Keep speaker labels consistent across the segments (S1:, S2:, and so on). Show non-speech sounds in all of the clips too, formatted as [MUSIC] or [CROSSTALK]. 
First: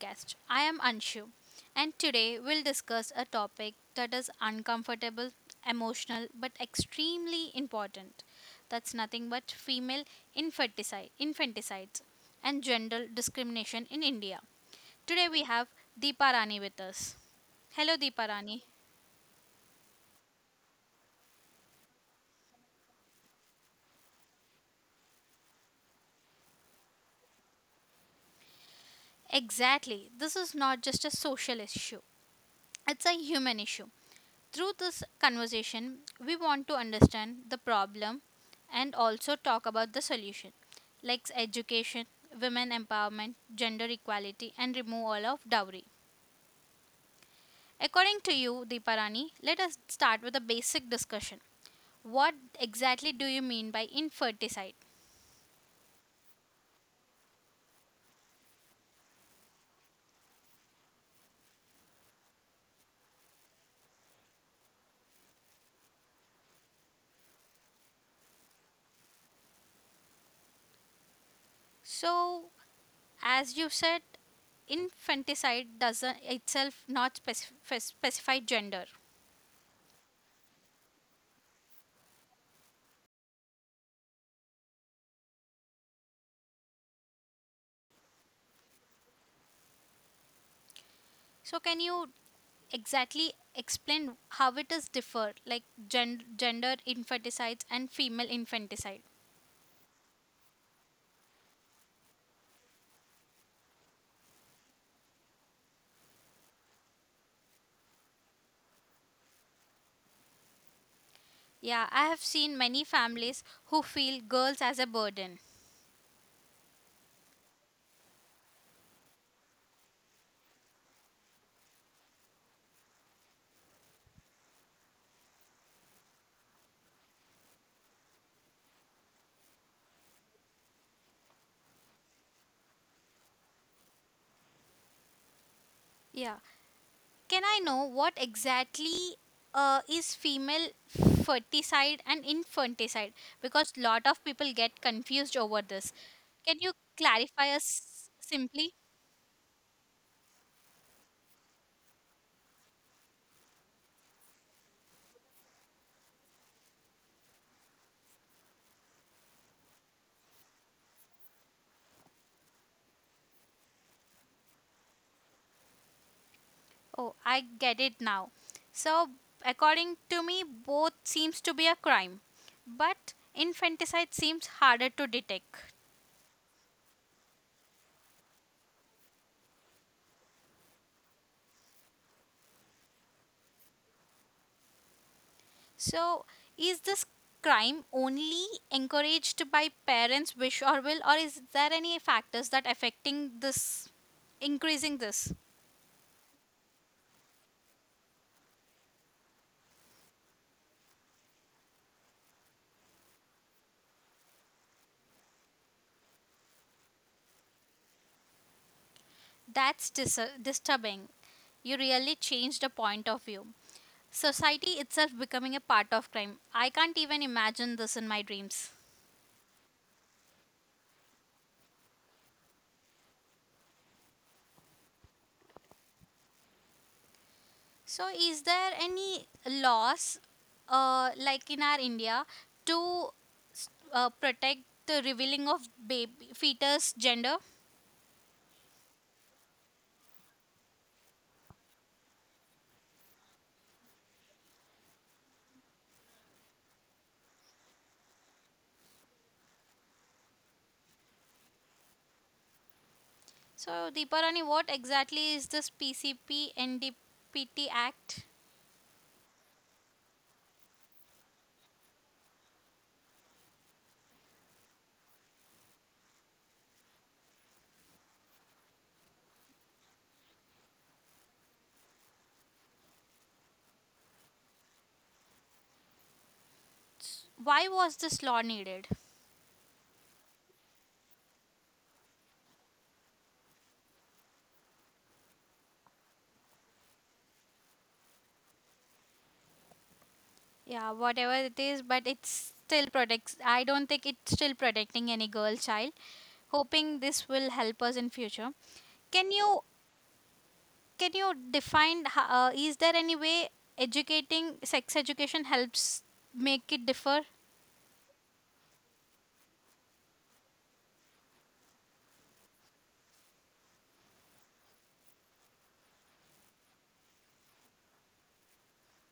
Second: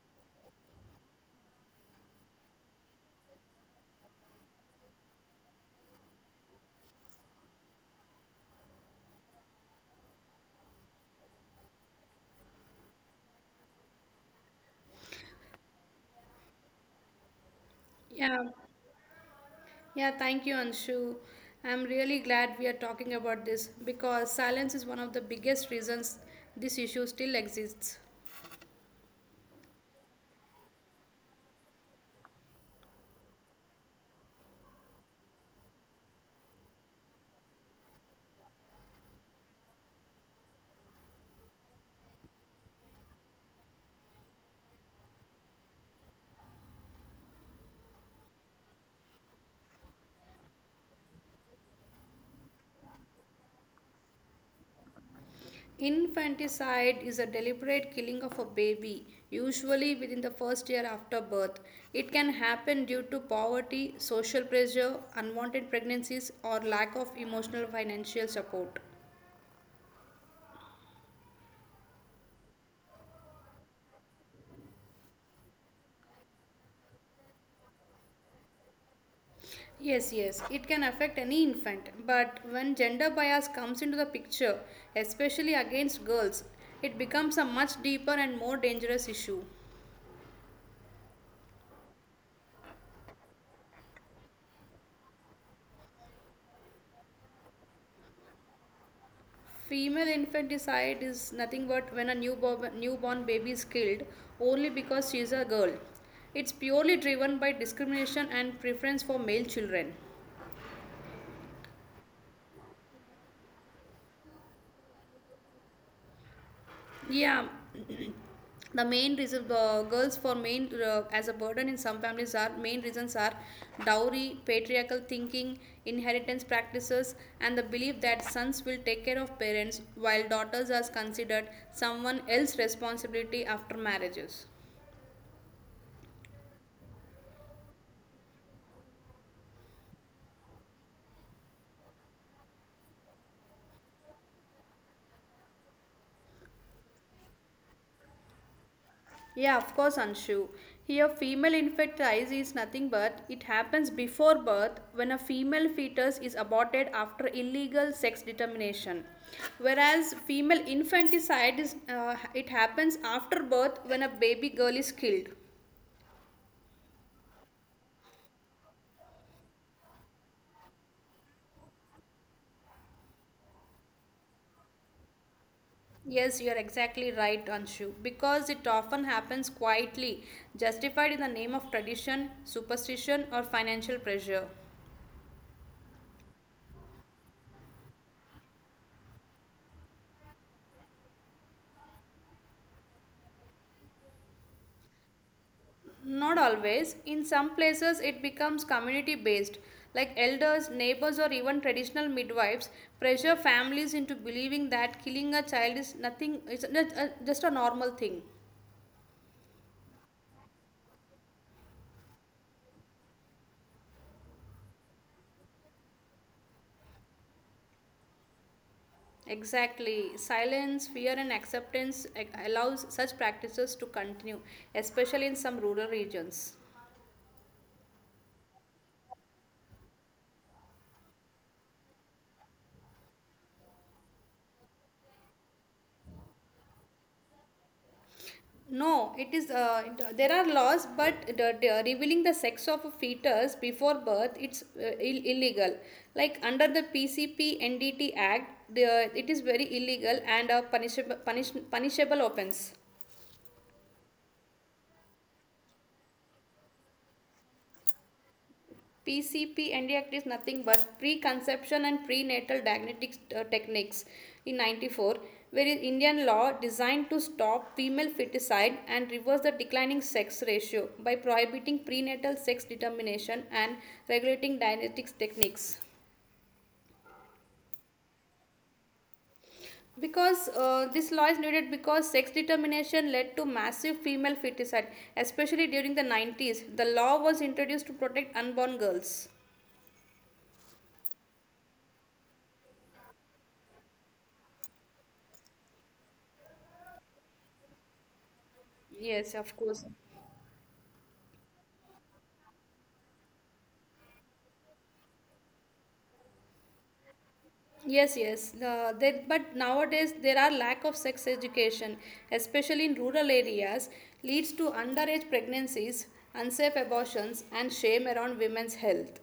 S1: podcast. I am Anshu, and today we'll discuss a topic that is uncomfortable, emotional, but extremely important. That's nothing but female infanticide, infanticides and gender discrimination in India. Today we have Deepa Rani with us. Hello Deepa
S2: Yeah,
S1: Rani.
S2: yeah, thank you, Anshu. I'm really glad we are talking about this because silence is one of the biggest reasons this issue still exists.
S1: Exactly, this is not just a social issue. It's a human issue. Through this conversation, we want to understand the problem and also talk about the solution, like education, women empowerment, gender equality, and removal of dowry. According to you, Deeparani, let us start with a basic discussion. What exactly do you mean by infanticide?
S2: Infanticide is a deliberate killing of a baby, usually within the first year after birth. It can happen due to poverty, social pressure, unwanted pregnancies, or lack of emotional financial support.
S1: So, as you said, infanticide doesn't itself not specify gender.
S2: Yes, yes, it can affect any infant, but when gender bias comes into the picture, especially against girls, it becomes a much deeper and more dangerous issue.
S1: So, can you exactly explain how it is differ like gender infanticide and female infanticide.
S2: Female infanticide is nothing but when a newborn baby is killed only because she is a girl. It's purely driven by discrimination and preference for male children.
S1: Yeah, I have seen many families who feel girls as a burden.
S2: Yeah, [CLEARS THROAT] the main reason girls for main as a burden in some families are main reasons are dowry, patriarchal thinking, inheritance practices, and the belief that sons will take care of parents while daughters are considered someone else's responsibility after marriages.
S1: Yeah, can I know what exactly is female ferticide and infanticide, because lot of people get confused over this. Can you clarify us simply?
S2: Yeah, of course, Anshu. Here, female infant rise is nothing but it happens before birth when a female fetus is aborted after illegal sex determination. Whereas female infanticide is it happens after birth when a baby girl is killed.
S1: Oh, I get it now. So, according to me, both seems to be a crime, but infanticide seems harder to detect.
S2: Yes, you are exactly right, Anshu, because it often happens quietly, justified in the name of tradition, superstition, or financial pressure.
S1: So, is this crime only encouraged by parents' wish or will, or is there any factors that affecting this, increasing this?
S2: Not always. In some places, it becomes community based, like elders, neighbors, or even traditional midwives pressure families into believing that killing a child is nothing, it's just a normal thing.
S1: That's disturbing. You really changed the point of view. Society itself becoming a part of crime. I can't even imagine this in my dreams.
S2: Exactly. Silence, fear, and acceptance allows such practices to continue, especially in some rural regions.
S1: So, is there any laws, like in our India, to protect the revealing of baby fetus gender?
S2: No, it is. There are laws, but the revealing the sex of a fetus before birth, it's illegal. Like under the PCP NDT Act, it is very illegal and a punishable offense.
S1: So, Deeparani, what exactly is this PCPNDPT Act?
S2: PCP NDACT is nothing but preconception and prenatal diagnostics techniques in 94, where is Indian law designed to stop female feticide and reverse the declining sex ratio by prohibiting prenatal sex determination and regulating diagnostics techniques,
S1: Why was this law needed?
S2: because this law is needed because sex determination led to massive female feticide, especially during the 90s. The law was introduced to protect unborn girls.
S1: Yeah, whatever it is, but it's still protects. I don't think it's still protecting any girl child. Hoping this will help us in future.
S2: Yes,
S1: Can
S2: of
S1: you
S2: course.
S1: can you define is there any way educating sex education helps make it differ?
S2: Yes, yes. But nowadays there are lack of sex education, especially in rural areas, leads to underage pregnancies, unsafe abortions, and shame around women's health.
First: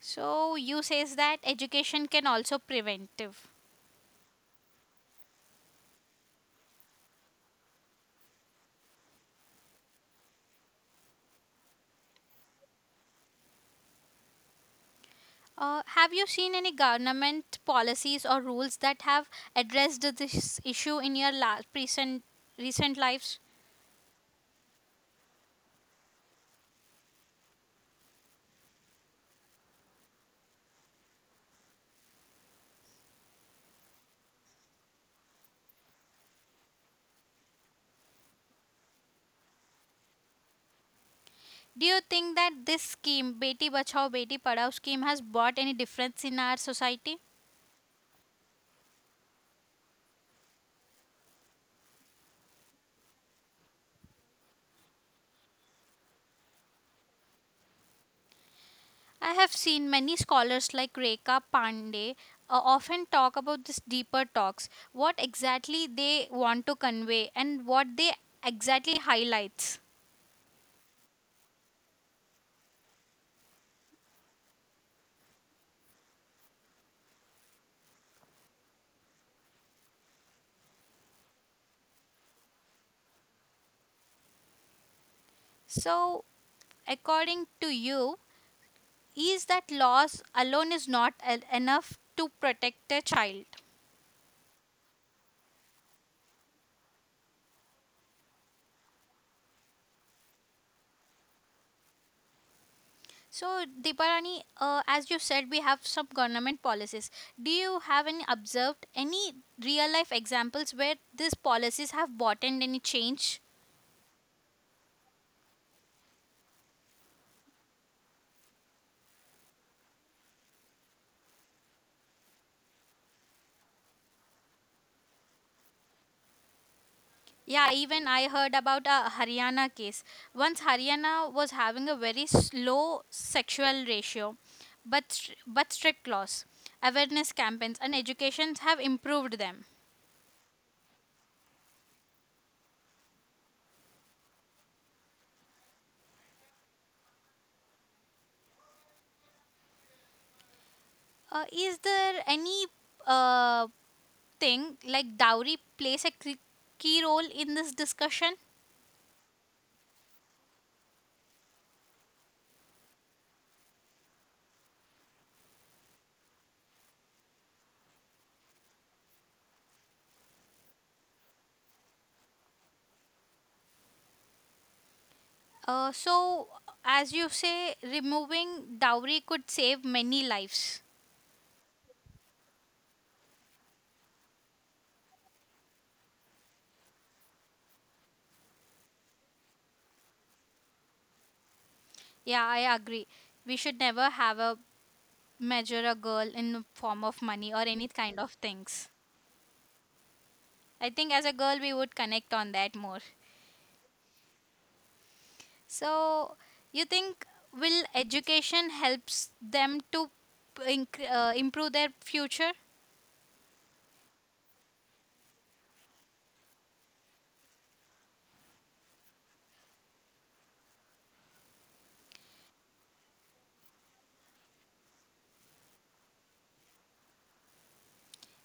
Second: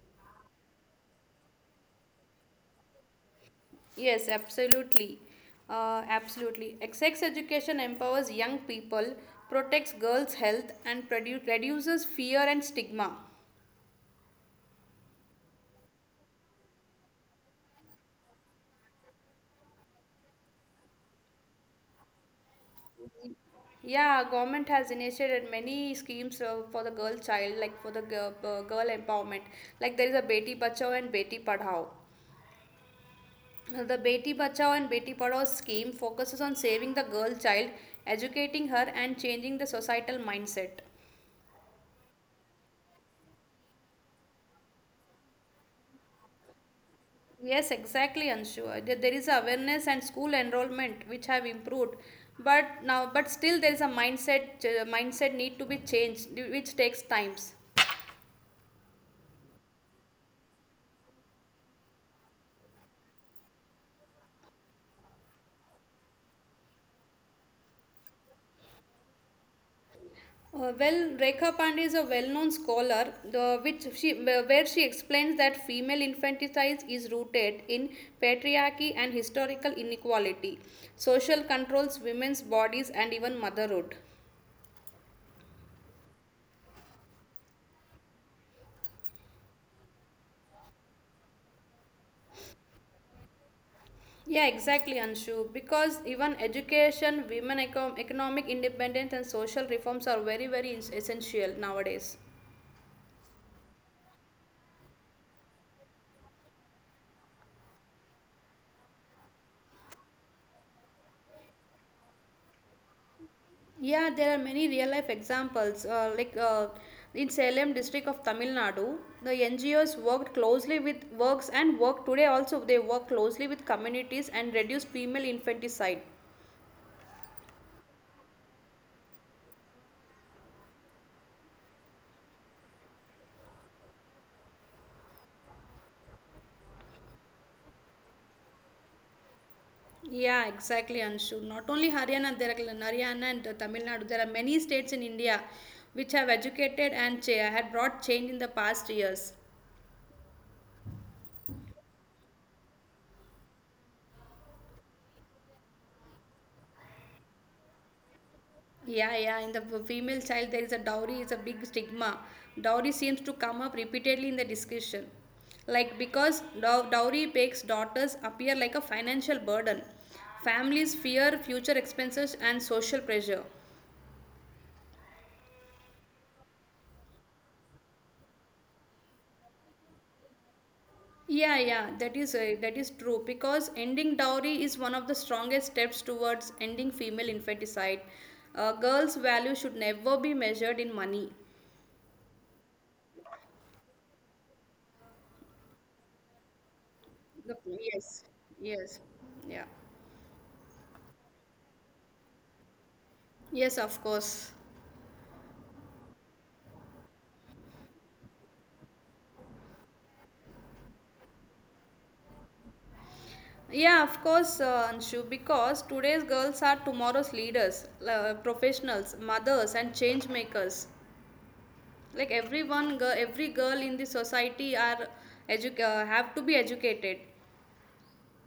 S1: So you says that education can also preventive.
S2: Yes, absolutely. Absolutely. Sex education empowers young people, protects girls' health, and reduces fear and stigma.
S1: Uh, have you seen any government policies or rules that have addressed this issue in your recent lives?
S2: Yeah, government has initiated many schemes for the girl child, like for the girl empowerment. Like there is a Beti Bachao and Beti Padhao. The Beti Bachao and Beti Padhao scheme focuses on saving the girl child, educating her, and changing the societal mindset.
S1: Do you think that this scheme Beti Bachao Beti Padhao scheme has brought any difference in our society?
S2: Yes, exactly, Anshu. There is awareness and school enrollment which have improved, but now, but still there is a mindset need to be changed, which takes times.
S1: I have seen many scholars like Rekha Pandey often talk about these deeper talks, what exactly they want to convey and what they exactly highlights.
S2: Well, Rekha Pandey is a well-known scholar, where she explains that female infanticide is rooted in patriarchy and historical inequality, social controls, women's bodies, and even motherhood.
S1: So, according to you, is that laws alone is not enough to protect a child?
S2: Yeah, exactly, Anshu. Because even education, women economic independence, and social reforms are very, very essential nowadays.
S1: So, Deeparani, as you said, we have some government policies. Do you have any observed any real life examples where these policies have brought in any change?
S2: Yeah, there are many real life examples. Like in Salem district of Tamil Nadu, the NGOs worked closely with works, and work today also, they work closely with communities and reduce female infanticide.
S1: Yeah, even I heard about a Haryana case. Once Haryana was having a very low sexual ratio, but strict laws, awareness campaigns, and educations have improved them.
S2: Yeah, exactly, Anshu. Not only Haryana, there are Haryana and Tamil Nadu. There are many states in India which have educated and had brought change in the past years.
S1: Is there any uh, thing like dowry plays a key role in this discussion?
S2: Yeah, yeah. In the female child, there is a dowry is a big stigma. Dowry seems to come up repeatedly in the discussion, like because dowry makes daughters appear like a financial burden. Families fear future expenses and social pressure.
S1: So, as you say, removing dowry could save many lives.
S2: Yeah, yeah. That is true because ending dowry is one of the strongest steps towards ending female infanticide. Girls' value should never be measured in money.
S1: Yeah, I agree. We should never have a measure a girl in the form of money
S2: The-
S1: or any kind
S2: yes,
S1: of things.
S2: yes, yeah,
S1: I think as a girl we would connect on that more.
S2: yes. Of course.
S1: So you think will education helps them to improve their future?
S2: Yeah, of course, Anshu, because today's girls are tomorrow's leaders, professionals, mothers, and change makers. Like every girl in the society are have to be educated.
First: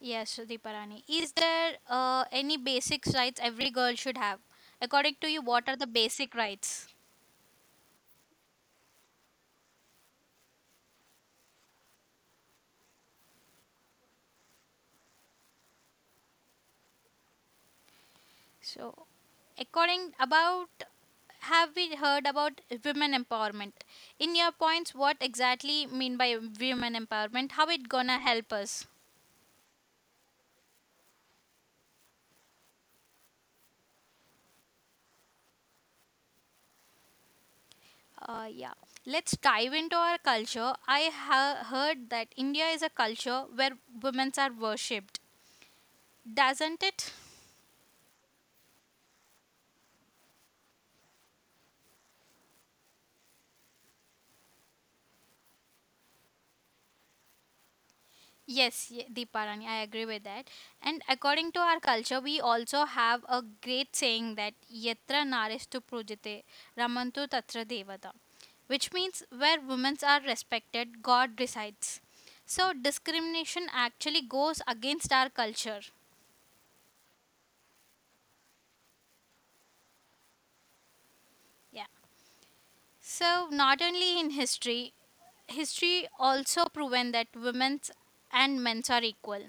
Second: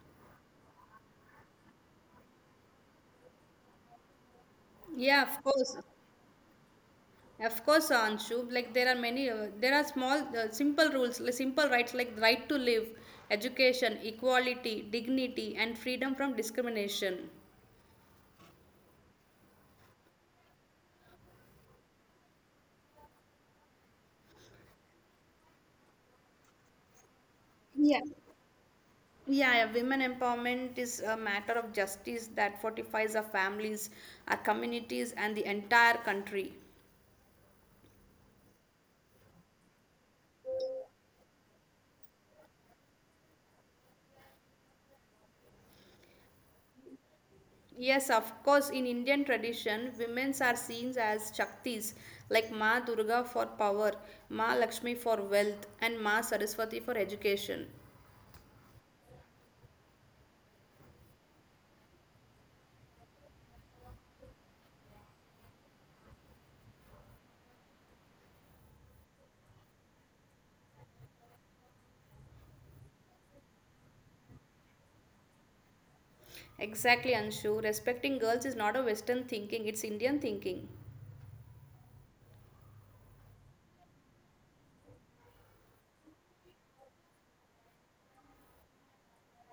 S1: Yes, Deeparani. Is there any basic rights every girl should have? According
S2: Yeah,
S1: to you, what are the basic rights?
S2: of course, Anshu. Like there are many, there are small, simple rules, like simple rights, like the right to live, education, equality, dignity, and freedom from discrimination.
S1: So, according about have we heard about women empowerment? In your points, what exactly mean by women empowerment? How it
S2: Yeah.
S1: gonna help us?
S2: Yeah, yeah, women empowerment is a matter of justice that fortifies our families, our communities, and the entire country.
S1: Yeah. Let's dive into our culture. I heard that India is a culture where women are worshipped, doesn't it?
S2: Yes, of course, in Indian tradition, women are seen as Shaktis, like Ma Durga for power, Ma Lakshmi for wealth, and Ma Saraswati for education.
S1: Yes, Deeparani, I agree with that. And according to our culture, we also have a great saying that Yatra Naristu Pujate Ramantu Tatra Devata, which means where women are respected, God resides. So discrimination actually goes against our culture.
S2: Exactly, Anshu. Respecting girls is not a Western thinking, it's Indian thinking.
S1: Yeah. So not only in history, history also proven that women's and men's are equal.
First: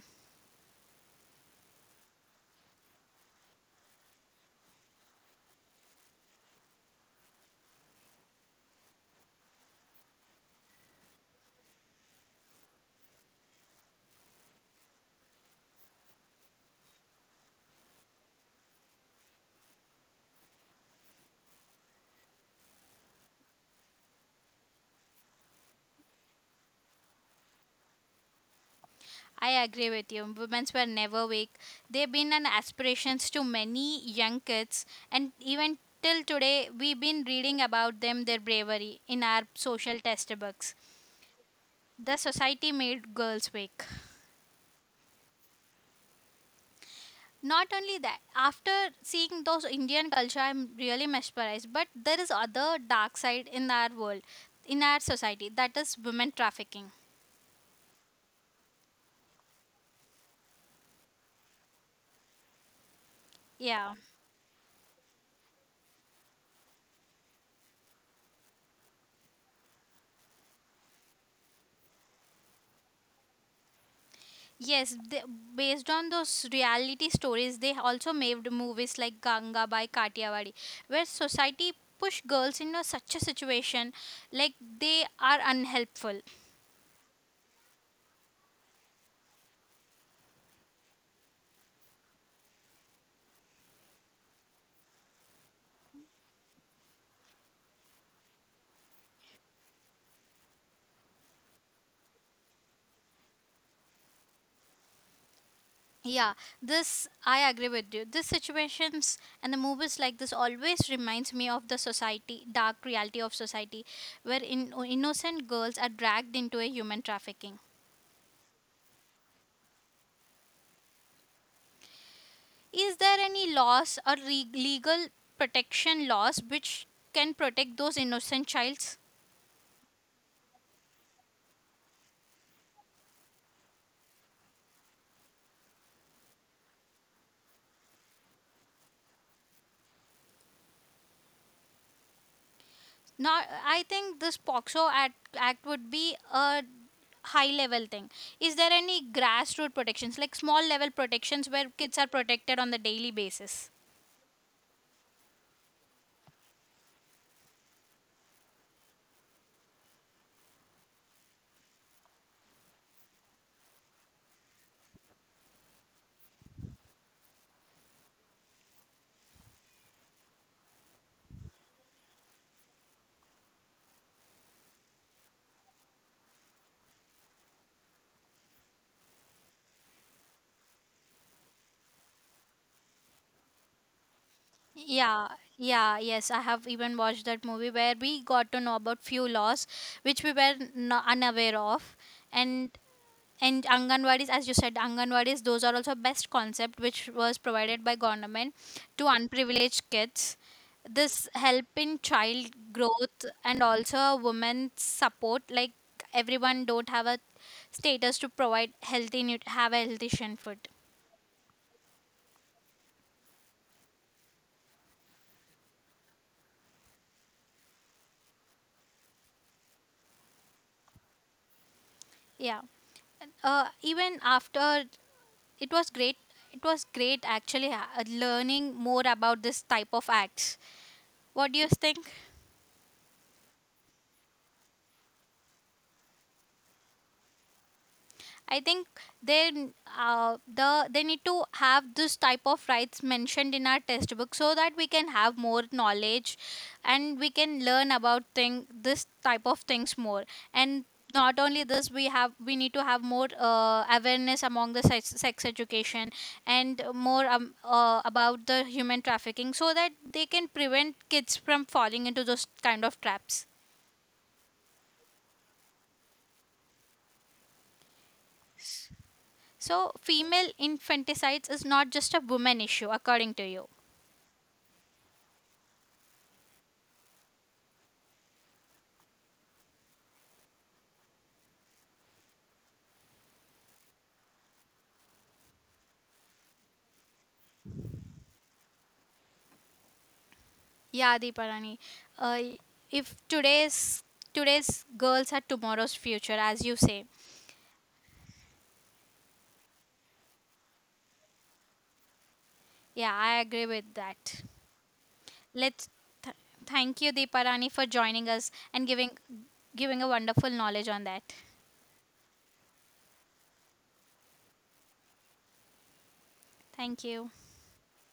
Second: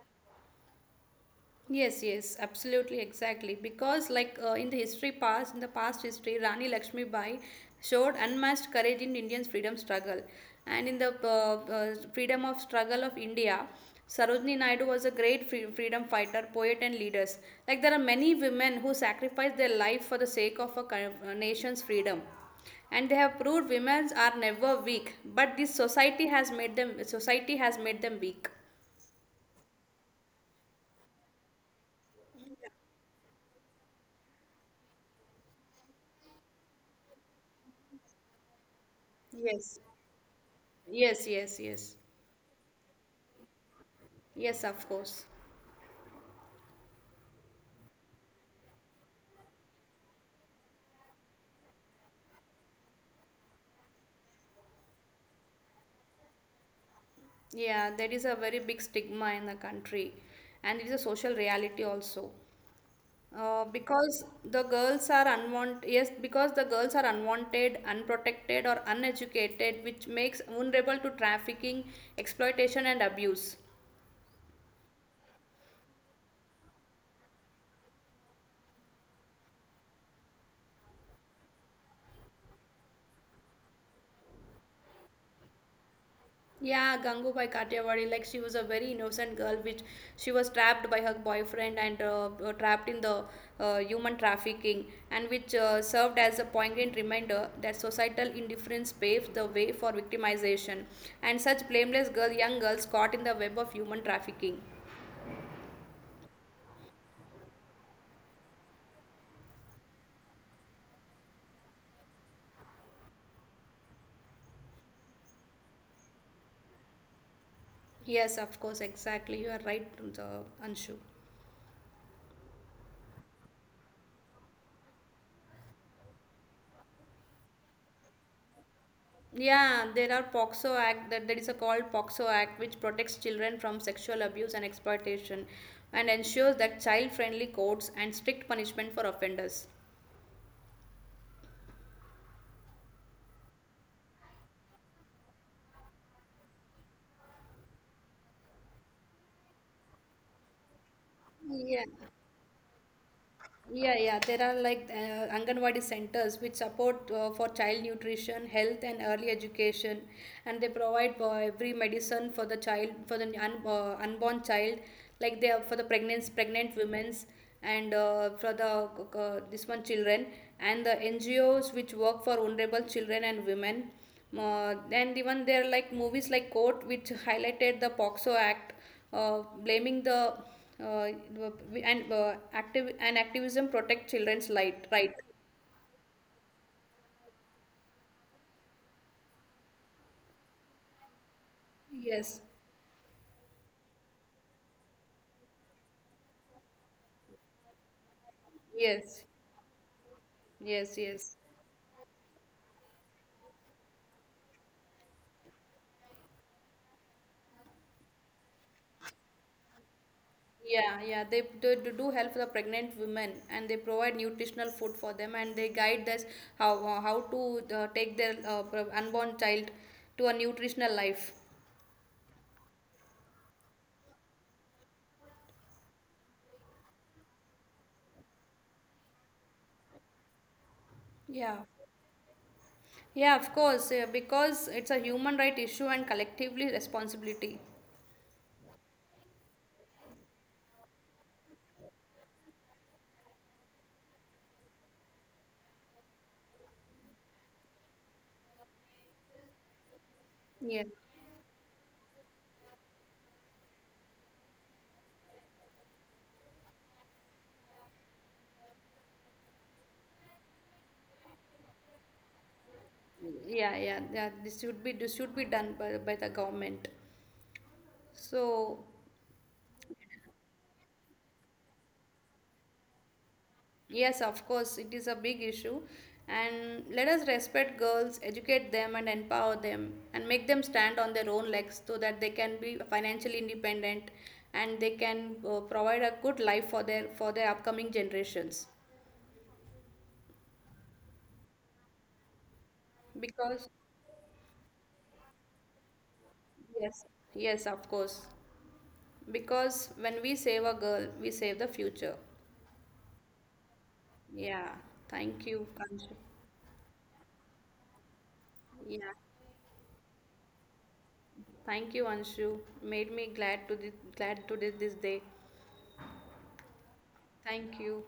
S2: Yes, yes, absolutely, exactly. Because, like in the history past, in the past history, Rani Lakshmi Bai showed unmatched courage in Indian freedom struggle, and in the freedom of struggle of India, Sarojini Naidu was a great freedom fighter, poet, and leaders. Like there are many women who sacrificed their life for the sake of a a nation's freedom, and they have proved women are never weak, but this society has made them, society has made them weak.
S1: I agree with you. Women's were never weak. They've been an aspirations to many young kids, and even till today, we've been reading about them, their bravery, in our
S2: Yes,
S1: social textbooks.
S2: yes, yes, yes.
S1: The society made girls weak.
S2: Yes, of course.
S1: Not only that, after seeing those Indian culture, I'm really mesmerized. But there is other dark side in our world, in our society. That is women trafficking.
S2: Yeah, there is a very big stigma in the country, and it is a social reality also.
S1: Yeah.
S2: Because the girls are unwanted, unprotected, or uneducated, which makes vulnerable to trafficking, exploitation, and abuse.
S1: Yes, they, based on those reality stories, they also made movies like Ganga by Katiyawadi, where society push girls into such a situation like they are unhelpful.
S2: Yeah, Gangubai Kathiawadi, like she was a very innocent girl, which she was trapped by her boyfriend and trapped in the human trafficking, and which served as a poignant reminder that societal indifference paves the way for victimization, and such blameless girl, young girls caught in the web of human trafficking.
S1: Yeah, this I agree with you. These situations and the movies like this always reminds me of the society, dark reality of society, where in, innocent girls are dragged into a human trafficking.
S2: Yes, of course, exactly. You are right, Anshu.
S1: Is there any laws or legal protection laws which can protect those innocent childs?
S2: Yeah, there are POXO Act, that there is a called POXO Act which protects children from sexual abuse and exploitation, and ensures that child-friendly courts and strict punishment for offenders.
S1: Not, I think this Act would be a high level thing. Is there any grassroots protections, like small level protections where kids
S2: Yeah.
S1: are protected on the daily basis?
S2: Yeah, yeah. There are like Anganwadi centers which support for child nutrition, health, and early education, and they provide every medicine for the child, for the unborn child, like they are for the pregnant women's and for the this one children, and the NGOs which work for vulnerable children and women. And even there are like movies like Court which highlighted the POXO Act, blaming the uh, and active and activism protect children's light
S1: Yeah,
S2: right.
S1: yeah, yes. I have even watched that movie where we got to know about few laws which we were unaware of,
S2: Yes,
S1: and anganwadis, as you said, anganwadis, those are also best concept which was provided by government to
S2: yes,
S1: unprivileged kids. This
S2: yes, yes.
S1: help in child growth and also women's support, like everyone don't have a status to provide healthy have a healthy shin food.
S2: Yeah, yeah, they, they do help the pregnant women, and they provide nutritional food for them, and they guide us how to take their unborn child to a nutritional life.
S1: Yeah, even after it was great it was great actually, learning more about this type of acts. What do
S2: Yeah,
S1: you think?
S2: yeah, of course, because it's a human right issue and collectively responsibility.
S1: I think they they need to have this type of rights mentioned in our textbook so that we can have more knowledge and we can learn about thing this type of things more. And
S2: Yeah,
S1: not only this, we need to have more awareness among the sex, sex education and more about the human trafficking so that they can prevent kids from falling into those kind of traps.
S2: yeah, yeah, yeah, this should be done by the government. So,
S1: So female infanticides is not just a woman issue, according to you.
S2: yes, of course, it is a big issue. And let us respect girls, educate them, and empower them, and make them stand on their own legs so that they can be financially independent, and they can provide a good life for their, for their upcoming generations.
S1: Yeah, Deeparani. Uh, if
S2: Because
S1: today's girls are tomorrow's future, as you say.
S2: yes, yes, of course. Because when we save a girl, we save the future.
S1: Yeah, I agree with that.
S2: Yeah, thank you,
S1: Let's
S2: Kanshu.
S1: th- thank you, Deeparani, for joining us and
S2: Yeah,
S1: giving a wonderful knowledge on that.
S2: thank you, Anshu. Made me glad to this, this day.
S1: Thank you.
S2: Thank you.